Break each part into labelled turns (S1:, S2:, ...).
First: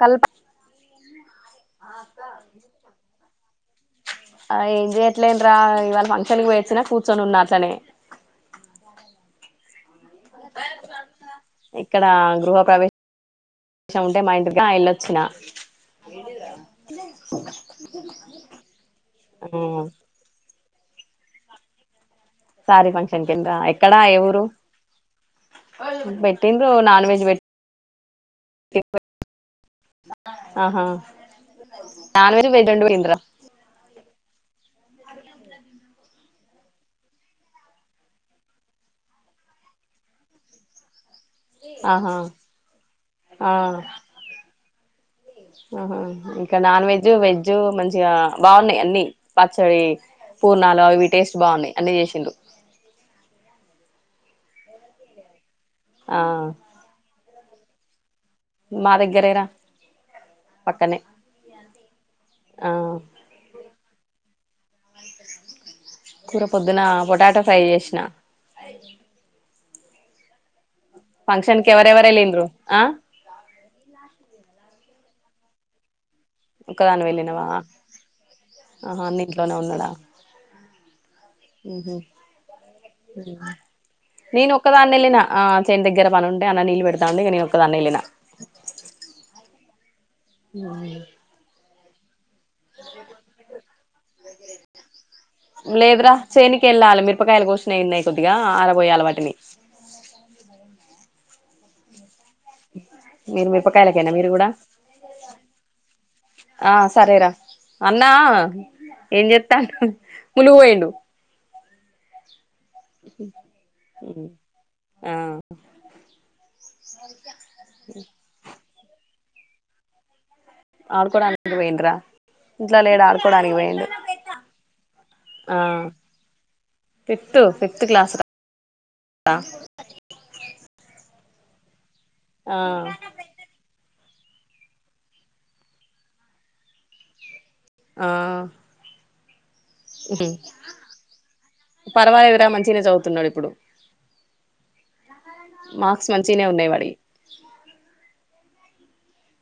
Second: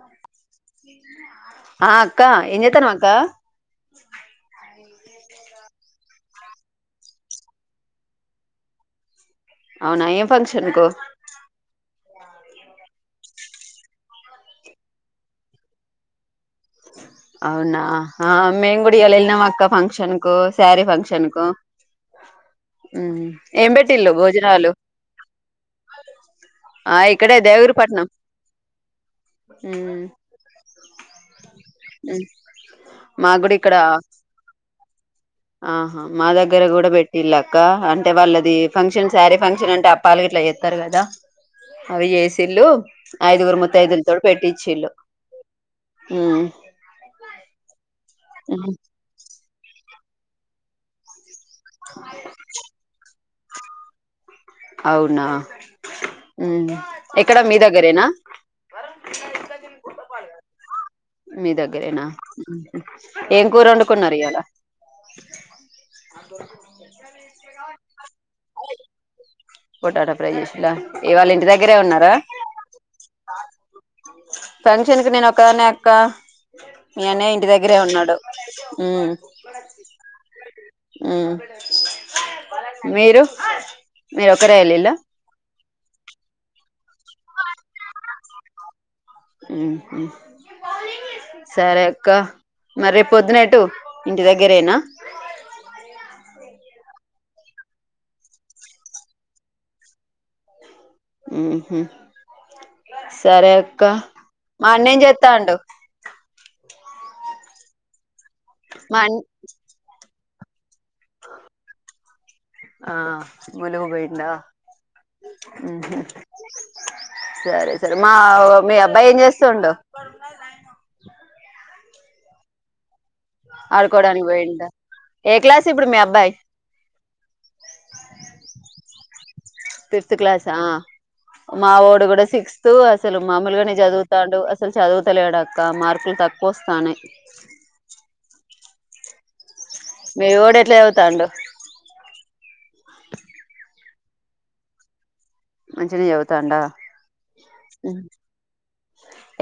S1: కల్ప
S2: ఆ అక్క ఏం చేతానవ్ అక్క
S1: జేయట్లేం రా ఇవాళ ఫంక్షన్ కి పోయిచ్చినా కూర్చొని ఉన్నా అట్లనే.
S2: అవునా ఏం ఫంక్షన్ కు
S1: ఇక్కడ గృహ ప్రవేశం ఉంటే మా ఇంటికి వెల్ళొచ్చిన
S2: అవునా ఆ మేం గుడ ఇయాల వెల్నాం అక్క ఫంక్షన్ కు శారీ ఫంక్షను కు
S1: సారీ
S2: ఉమ్,
S1: ఫంక్షన్ కింద
S2: ఏం
S1: ఎక్కడా
S2: పెట్టిల్లు
S1: ఏ ఊరు
S2: భోజనాలు
S1: పెట్టింద్రు
S2: ఆ
S1: నాన్ వెజ్
S2: ఇక్కడే దేవగిరిపట్నం
S1: పెట్టి
S2: ఉమ్,
S1: ఆహా
S2: ఉమ్.
S1: నన వరు పేటండ పోంద్ర [unintelligible]
S2: మాకు కూడా ఇక్కడ ఆహా మా దగ్గర కూడా పెట్టిళ్ళక్క అంటే వాళ్ళది ఫంక్షన్ శారీ ఫంక్షన్ అంటే అప్పాలు గిట్లా చేత్తారు కదా అవి
S1: ఆహా
S2: చేసిళ్ళు
S1: ఆ
S2: ఐదుగురు ముత్తైదులతోటి పెట్టిచ్చిళ్ళు
S1: ఆహా ఇంకా నాన్ వెజ్ వెజ్జు మంచిగా బాగున్నాయి అన్ని పచ్చడి పూర్ణాలు అవి టేస్ట్ బాగున్నాయి అన్నీ చేసిండ్రు
S2: అవునా
S1: ఆ
S2: మ్మ్ ఎక్కడ మీ దగ్ గరేనా
S1: మా దగ్గరే రా పక్కనే
S2: మీ దగ్గరేనా మ్మ్
S1: ఆ
S2: హ్మ్ ఏం కూరు వండుకున్నారు ఇయాళ,
S1: కూర థాంక్యూ
S2: పొటాటో ఫ్రై చేషిలా
S1: ఫంక్షన్ కి ఎవరెవరు వెల్లిండ్రు ఆ నా [unintelligible]
S2: ఫంక్షన్ కి నేను ఒక్కదాన్నే అక్క
S1: ఒక్కదాని
S2: మీ ఆన్నయ్య
S1: వెళ్ళినవా
S2: ఇంటి దగ్గరే ఉన్నాడు ఊ
S1: ఆహా అన్న ఇంట్లోనే ఉన్నాడా
S2: మీరు మీరు
S1: నేను
S2: ఒక్కరే ఎల్లిల్లా
S1: ఒక్కదాన్నెళ్ళినా ఆ చేను దగ్గర పనుంటే అన్న న్నీళ్ళు పెడత్ తాందికు నేను ఒక్కదాన్నే ఎల్లిన
S2: ఊహూ సరే క మరి రేపు పొద్దున ఎటు ఇంటి దగ్గరేనా
S1: లేదురా చేనికి ఎళ్ళాలి మిరపకాయలు కొసినయి ఉన్నయి కొద్దిగా ఆరబోయాలి వాటిని.
S2: హుహ్
S1: మీరు
S2: సరే అక్కా.
S1: మిరపకాయలకేనా మీరు కూడా
S2: మాన్నెం చెత్తాండు.
S1: ఆ సరేరా. అన్నా
S2: మా
S1: ఎం చెత్తాండు. ములుగు పోయిండు.
S2: అ ఆ ములుగు పోయిండా
S1: ఆ
S2: హుహ్ సరే సరే మావో మీ అబ్బాయి ఏం చేస్తుండు
S1: ఆడుకోవడానికి పోయిండ్రా ఇంట్లో లేడు ఆడు
S2: ఆడుకోడానికి పోయిండా ఏ
S1: ఆ
S2: క్లాస్ ఇప్పుడు మీ అబ్బాయి
S1: ఫిఫ్త్ ఫిఫ్త్ క్లాస్ రా
S2: ఫిఫ్త్ క్లాస్ ఆ మా వోడ్ డూ గూడా
S1: ఆ
S2: సిక్త్ అసలు మామూలుగానే చదువు స్తాడు అసలు చదువుతలేడుక్క మార్కులు తక్కువ వస్తానయి.
S1: ఆ
S2: మీ వోడు ఎట్లా చదువుతాండు
S1: పర్వాలేదురా మంచిగనే చదువుతున్నడు ఇప్పుడు. మార్క్స్ మంచిగనే ఉన్నయి వాడియి.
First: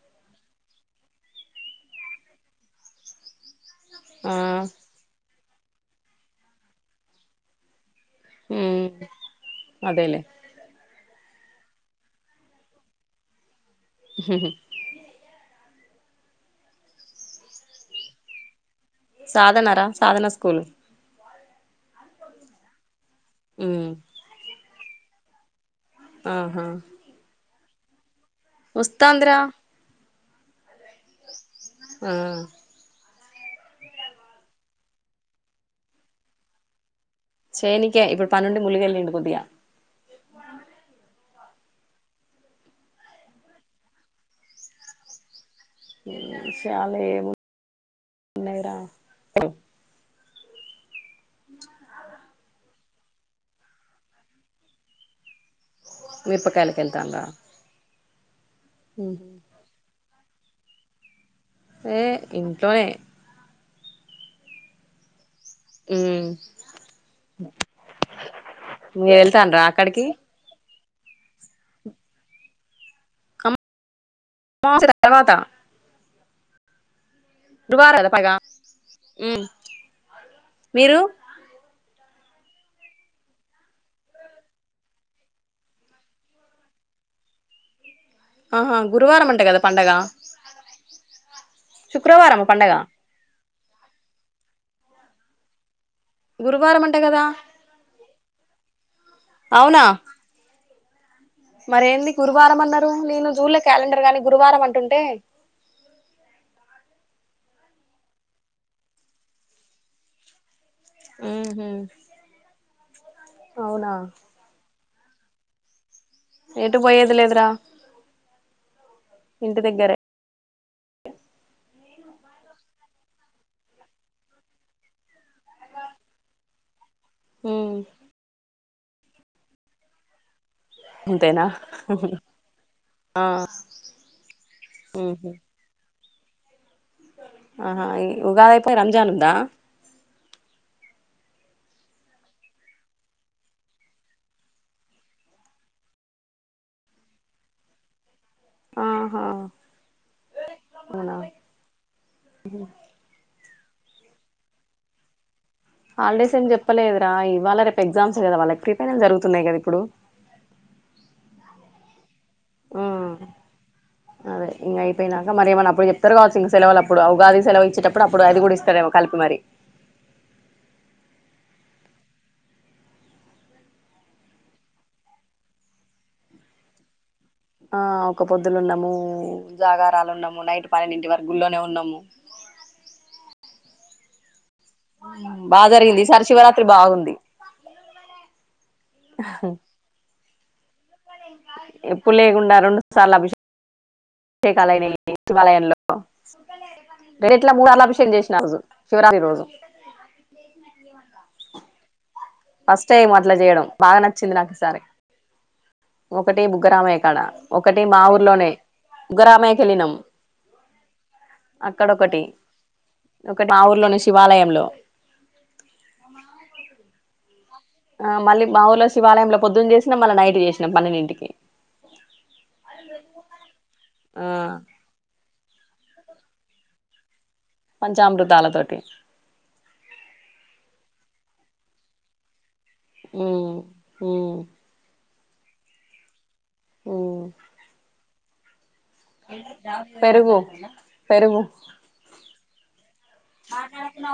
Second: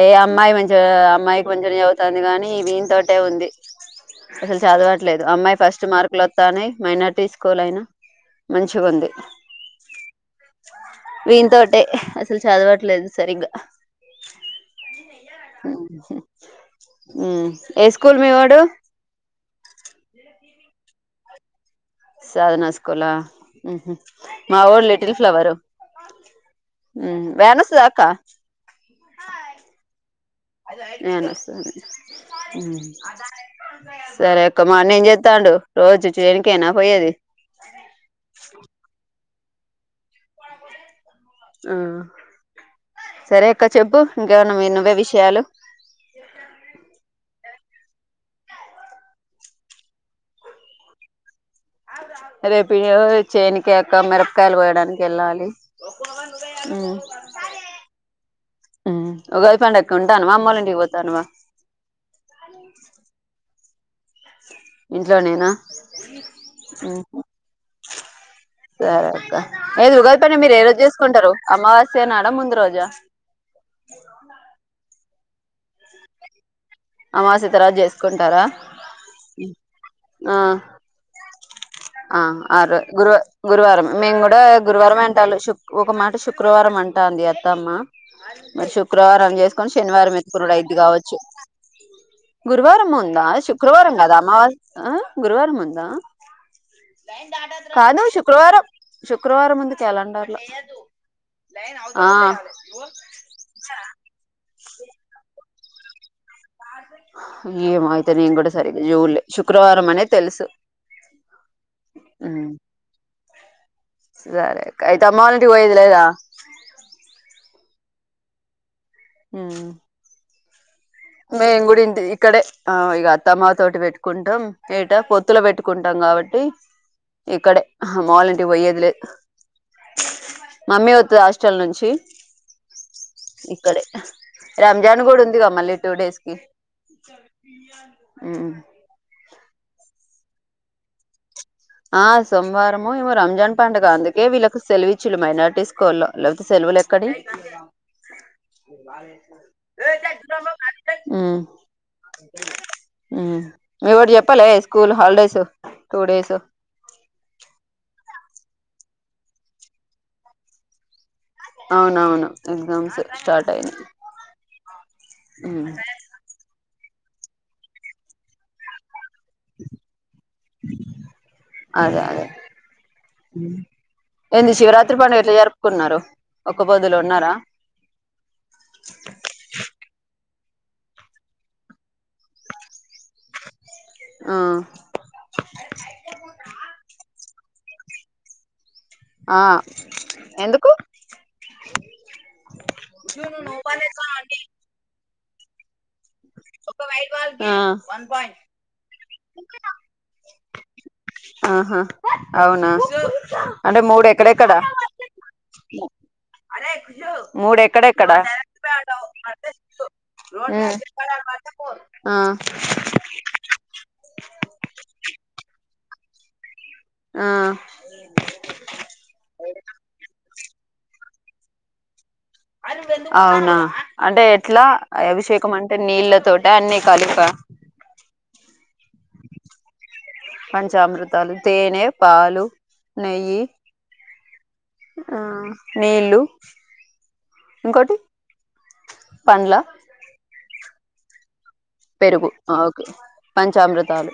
S2: ఏ అమ్మాయి మంచిగా అమ్మాయికి మంచిగనే చదువుతాంది కానీ వీని తోటే ఉంది.
S1: ఆ
S2: అసలు చదువట్లేదు. అమ్మాయి ఫస్ట్ మార్కులు వత్తన్నయి మైనార్టీ స్కూల్ అయినా
S1: హ్ అదేలే
S2: వీంన్ తోటే అసలు చదవట్లేదు సరిగ్గా. హ్ ఏ స్కూల్ మీవొడు.
S1: సాధనరా సాధన స్కూల్.
S2: సాధన స్కూలా
S1: మ్మ్
S2: హుహ్ మావోళ్లేట్ లిటిల్ ఫ్లవరు.
S1: ఆహా
S2: స్తదా అక్కా.
S1: వస్తాందిరా.
S2: నేను
S1: ఆ
S2: హ్ సరే అక్కా మా అన్నా ఎం చేత్తాండు రోజు చేనుకేనా పోయేది.
S1: చేనికే ఇప్పుడు పనుండి ములుగు ఎల్లిండు కొద్దిగా. [inaudible]
S2: ఆ సరే అక్క చెప్పు ఇంకా ఎమన్నా నువ్వే విషయాలు.
S1: సయాల నేర
S2: రేపు ఇ చేనకి క మిరపకాయలు పోయడానికి వెళ్ళాలి
S1: విప్పకాయలకి
S2: ఉమ్
S1: వెళ్తాంద
S2: తన్వా అమ్మవాళ్ళ ఇంటికి పోతున్నావా
S1: ఏ ఇంట్లోనే
S2: ఇంట్లో నేను
S1: మ్మ్
S2: సరే
S1: మీరు
S2: అక్క
S1: వెళ్తాండ్రా అక్కడికి
S2: ఏదురుగాది పని మీరు ఏ రోజు చేస్త తీకుంటరు అమావాస్య నాడ ముందు రోజా.
S1: ముచ్చట తర్వాత
S2: అమావాస్య తర్వతా
S1: గురువారం కదా పైగా
S2: చేసుకుంటారా.
S1: మ్మ్
S2: ఆ
S1: మీరు
S2: ఆ ఆ గురువ గురువారం మేము కూడా గురువారం అంటాల్లు ఒక మాట శుక్రవారం అంటాంది అత్తమ్మ. మరి
S1: ఆహా గురువారం
S2: శుక్రవారం
S1: అంట కదా
S2: చేసుకొని శనివారం ఎత్తుకునుడు అయిద్ది కావచ్చు.
S1: శుక్రవారమ పండగ
S2: గురువారం ఉందా శుక్రవారం కదా అమావస్ అ గురువారం ముందా
S1: గురువారం అంట కదా
S2: కాదు శు శుక్రారు శుక్రవారం ఉంది
S1: అవునా
S2: క్యాలెండర్ లో ఆ
S1: మరేంది గురువారం అన్నారు, నేను జూన్ లో క్యాలెండర్ గానీ గురువారం అం టంటే
S2: ఏమ అవుతే నేను కూడా సరి జూన్లే శుక్రవారం అనేది తెలుసు
S1: ఉ మ్ అవునా
S2: సరే అయితే అమ్మ వాంటికి పోయేదులే లేదా
S1: ఏటు పోయేది లేదురా ఇంటి
S2: లేదా
S1: దగ్గరే
S2: మేము కూడా ఇంటి, ఇక్కడే ఇక అత్తమ్మ తోటి పెట్టుకుంటాం, ఏటా పొత్తుల పెట్టుకుంటాం కాబట్టి ఇక్కడే
S1: ఉమ్
S2: మాములుంటివి పోయ్యేదిలేదు మమ్మీ వతుంది
S1: అంతేనా
S2: హాస్టల్ నుంచి
S1: ఆ
S2: ఇక్కడే రాంజాన్ కూడా
S1: ఉహు
S2: ఉందిగా మళ్ళీ డేస్కి
S1: ఆహా ఉగాదే పోయి రంజాన్ ఉందా
S2: ఆ సోమవారము ఏమో రంజాన్ పండుగ అందుకే వీళ్ళకి సెలవు ఇచ్చరు, మైనారిటీ స్కూల్లో లేకపోతే సెలవులు ఎక్కడి
S1: ఆహా అవునా
S2: మ్ మీకు ఎవరు చెప్పాలే school holidays two
S1: holidays
S2: days
S1: అని చెప్ ప్పలేదురా ఇవాళ రేపు ఎగ్జామ్స్ కదా వాళ్ళకి ప్రీ ఫైనల్ జరుగుతున్నాయి కదా ఇప్పుడు
S2: అవునవును
S1: ఊ
S2: ఎగ్జామ్స్ స్టార్ట్ అయినాయి
S1: అదే ఇంగ అయిపోయినాక
S2: ఉమ్
S1: మరేమన్నా అప్పుడు చెప్తారు కావచ్చు ఇంక సెలవులప్ ఇప్పుడు ఉగాది సెలవు ఇచ్చేటప్పుడు అది కూడా ఇస్తడెమో కలిపి మరి
S2: అదే అదే ఏంది శివరాత్రి పండుగ, ఎట్లా జరుపుకున్నారు ఒక్క పొద్దులో ఉన్నారా.
S1: ఆ ఒక పొద్దులున్నాము జాగారాలు ఉన్నాము నైట్ పాలని ఇంటి వర గుల్లోనే ఉన్నాము
S2: ఆ
S1: బాగా జరిగింది ఈ సారి శివరాత్రి బాగుంది
S2: ఆ ఎందుకు
S1: ఎప్పుడు లేకుండా రెండు సార్లు అభిషేక్ అభిషేకాలుయినాయి ఈ శివాలయంలో ఎట్లా
S2: ఆ
S1: మూళ్ళభిషేకం చేసిన ఆ రోజు శివరాత్రి రోజు
S2: ఆహా అవునా
S1: ఫస్ట్ అట్లా చేయడం
S2: అంటే
S1: బాగా
S2: మూడు
S1: నచ్చింది. నాకు
S2: ఎక్కడెక్కడ
S1: ఈ సారి ఒకటి బుగ్గరామయ్య కాడ,
S2: మూడు
S1: ఒకటి మా
S2: ఎక్కడెక్కడ
S1: ఊర్లోనే బుగ్గరామయ్యకి వెళ్ళినాము, అక్కడ
S2: ఆ
S1: ఒకటి ఒకటి మా ఊర్లోనే శ్. శివాలయంలో
S2: ఆ
S1: ఆ మళ్ళీ మా ఊళ శివాలయంలో పొద్దున్న చేసిన మళ్ళీ నైట్ చేశ్ న పన్నెంటికి
S2: అవునా అంటే
S1: ఆ
S2: ఎట్లా అభిషేకం అంటే నీళ్ తోటా అన్నీ కలిపా
S1: టి
S2: పంచామృతాలు తేనె పాలు నెయ్యి
S1: మ్ మ్
S2: ఆ నీళ్ళు
S1: ఉమ్
S2: ఇంకోటి పండ్ల
S1: పెరుగు పెరుగు
S2: పెరుగు అ పంచామృతాలు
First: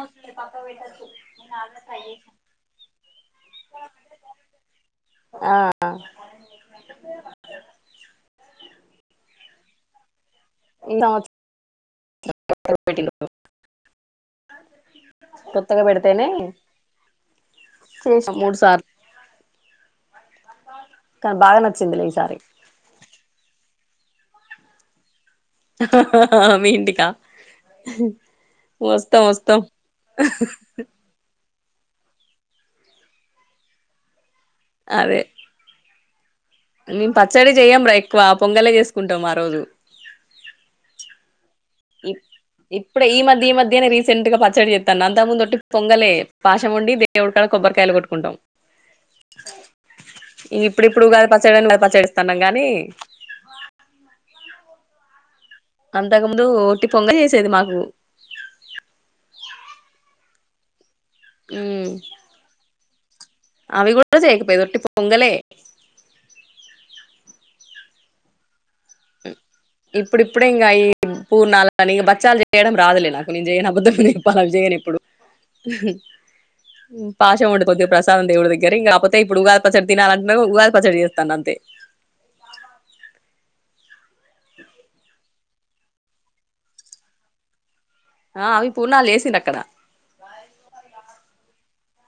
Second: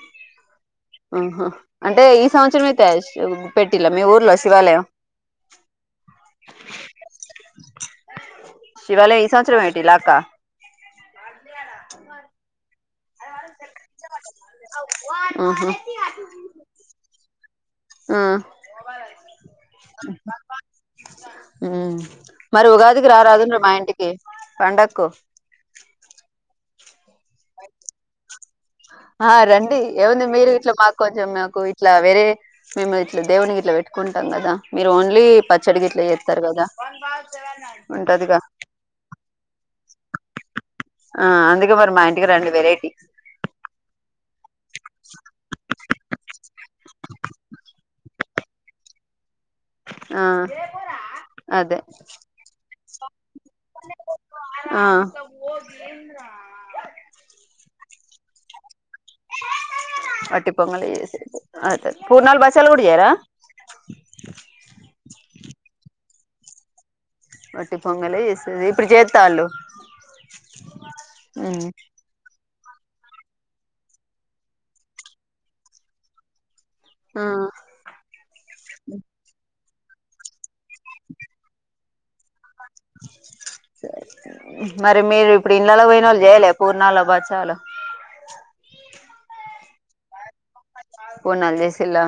S2: హా హా అంటే, ఈ సంవత్సరం అయితే పెట్టిలా మీ ఊర్లో శివాలయం,
S1: ఆ
S2: శివాలయ సంవత్సరంటిలా అక్క
S1: ఇనా [unintelligible] పెట్టిళ్ళు
S2: హుహు
S1: పెడితేనే
S2: ఆ
S1: చేసాం మూడు సార్లు కానీ బాగా
S2: హుమ్
S1: నచ్చిందిలే ఈసారి
S2: మరి ఉగాదికి రారాదు మా ఇంటికి పండకు
S1: మీ ఇంటికా వస్తాం
S2: ఆ
S1: వస్తాం
S2: రండి ఏముంది మీరు ఇట్లా మాకు కొంచెం మాకు ఇట్లా వేరే మేము ఇట్లా దేవుని గిట్ల పెట్టుకుంట ఇస్తాం కదా మీరు
S1: అదే
S2: ఓన్లీ పచ్చడి గిట్ల చేస్త
S1: మేము పచ్చడి చేయ్యం రా ఎక్కువ పొంగలే చేసుకుంటాం ఆ రోజు
S2: ఆ అందు
S1: ఇప్పుడే ఈ మధ్య ఈ మధ్యనే రిస్ సంటుగా పచ్చడి చే తను అంతకముందు వట్టి పొంగలే, పాషం వండి దేవుడిక్కడ కొబ్బరికాయలు కొట్టుకుంటాం.
S2: ఆ
S1: ఇప్పుడిప్పుడు ఉగాది పచ్చడని
S2: అదే
S1: పచ్చడి చేస్తున్నాం గాని
S2: ఆ
S1: అంతకుముందు ఒట్టి పొంగ చేసేది మాకు
S2: వటి పొంగలి చెస్ అ
S1: మ్మ్
S2: పూర్ణాలు బచ్చలు కూడా చేయార
S1: అవి కూడా చేయకపోయేది వట్టి పొంగలే
S2: వట్టి పొంగలే చేసేది ఇప్పుడు చేత్తాళ్ళు
S1: ఇప్పుడు ఇప్పుడే ఇంగ ఈ పూర్ణాలు అని బచ్చాల చేయడం రాదులే నాకు నేను చేయను అబద్ధం చెప్పాలా అది చేయను ఎప్పుడు
S2: ఆ
S1: పాషం ఉండిపోది ప్రసాదం దేవుడి దగ్గర ఇంకపోతే ఇప్పుడుగా పచ్చడి తినాలన్న ఉగాది పచ్చడి చేస్తాను అంతే
S2: మరి మీరు ఇప్పుడు ఇళ్లలో పోయిన వాళ్ళు చేయలే పూర్ణాల బచ్చాలు
S1: ఆ అవి పూర్ణాలు చేసి సినక్కడ
S2: పూర్ణాలు చేసిలా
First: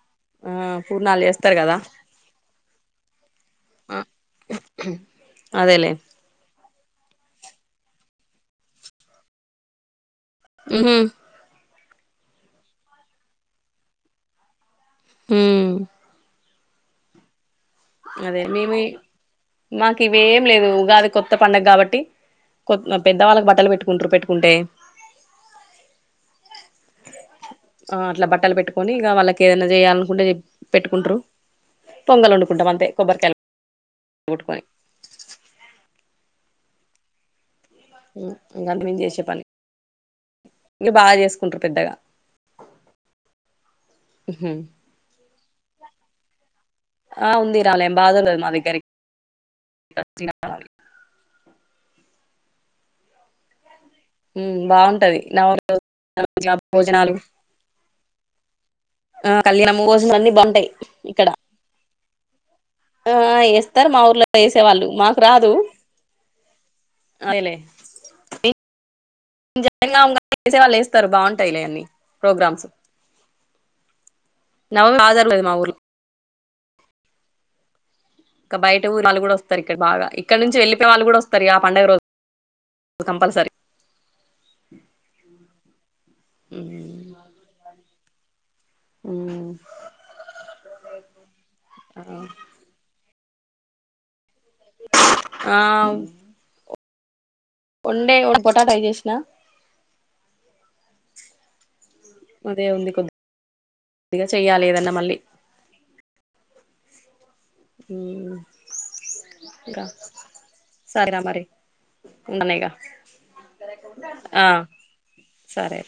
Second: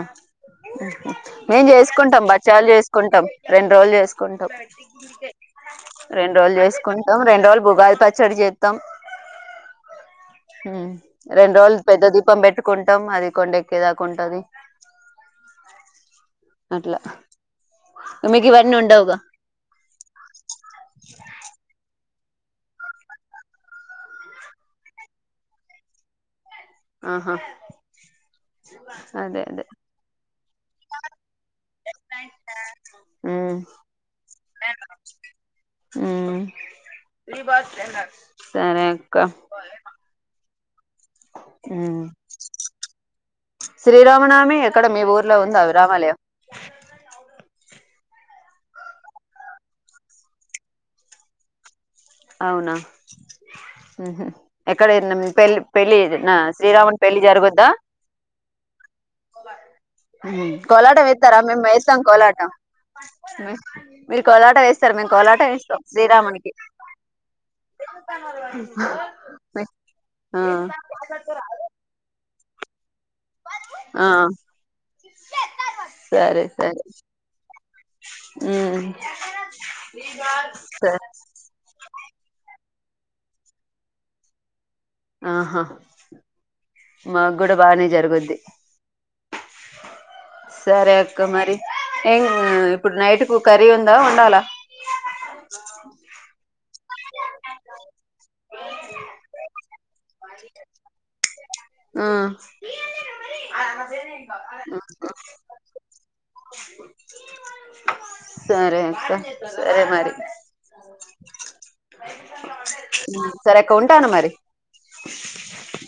S1: ఆ పూర్ణాలు చేస్తారు
S2: మేం
S1: కదా
S2: చేసుకుంటాం బచ్చలు చేసుకుంటాం రెండు రోజులు చేసుకుంటాం
S1: అదేలే
S2: రెండు రోజులు చేసుకు కుంటాం రెండు రోజులు ఉగాది పచ్చడి చేతం హమ్
S1: మ్మ్
S2: రెండు రోజులు పెద్ద దీపం పెట్టుకుంటాం అది కొండ ఎక్కేదాకుంటది
S1: హమ్
S2: అట్లా
S1: అదే
S2: మీకు ఇవన్నీ
S1: మేమి
S2: ఉండవుగా
S1: మాకు ఇవి ఏం లేదు ఉగాది కొత్త పండగ కాబట్టి కొ పెద్ద వాళ్ళకు బట్టలు పెట్టుకుంటారు పెట్టుకుంటే
S2: ఆహా
S1: ఆ అట్లా బట్టలు పెట్టుకొని ఇక
S2: అదే
S1: వాళ్ళకి
S2: అదే
S1: ఏదైనా చేయాలనుకుంటే పెట్టుకుంటారు పొంగల్ వండు కుంటమంతే కొబ్బరికెల్
S2: ఉమ్ ఉమ్ మీ బత్
S1: ఇంక
S2: సరే అక్క
S1: ఇలు బాగా చేసుకుంటారు పెద్దగా
S2: శ్రీరామనామి ఎక్కడ మీ ఊర్లో ఉం ఎంతావు రామాలయం
S1: ఆ ఉంది రలయం బాగా ఉంటది మాదగ్గరికి [unintelligible]
S2: అవునా ఉహూ ఎక్కడ
S1: బాగుంటది
S2: పెళ్
S1: నవ
S2: పెళ్ళి జరిగినా శ్రీరామున్
S1: భోజనాలు
S2: పెళ్ళి జరగద్దా
S1: ఆ కళ్యాణము భోజనాలు అన్ని బాగుంటాయి
S2: కోలాటం
S1: ఇక్కడ
S2: వేస్తారా మేము వేస్తాం కోలాటం
S1: ఆ వేస్తారు మా
S2: మీరు
S1: ఊర్లో
S2: కోలాటం
S1: వేసేవాళ్ళు
S2: వేస్తార మేము
S1: మాకు
S2: కోలాటం
S1: రాదు
S2: వేస్తాం శ్రీరామున్కి [inaudible] ఆ
S1: [unintelligible] ఏసే వాళ్ళు లేస్తారు బాగుంటాయిలే అన్నీ ప్రోగ్రామ్స్
S2: ఆ
S1: నవి ఆధారం లేదు మా ఊర్లో
S2: సరే సరే
S1: ఇంకా
S2: ఉమ్
S1: బయట ఊరి వాళ్ళు కూడా వస్తారు ఇక్కడ బాగా ఇక్కడ నుంచి వెళ్ళపోయే
S2: సరే
S1: వాళ్ళు కూడా వస్తారు ఆ పండుగ రోజ కంపల్సరీ
S2: ఆహా మాకు కూడా బానే జరుగుద్ది అది సరే అక్క మరి ఏం ఇప్పుడు నైట్ కు కర్రీ ఉందా వండాలా
S1: ఆ వండే పొటాటై చేసిన
S2: [inaudible] ఆ
S1: అదే ఉంది కొద్దిగా చెయ్యాలి ఏదన్నా మళ్ళీ ఉ
S2: సరే అక్క సరే
S1: ఇంకా
S2: మరి
S1: సరేనా మరి ఉంటాను ఇక
S2: సరే అక్క ఉంటాను మరి
S1: ఆ సరే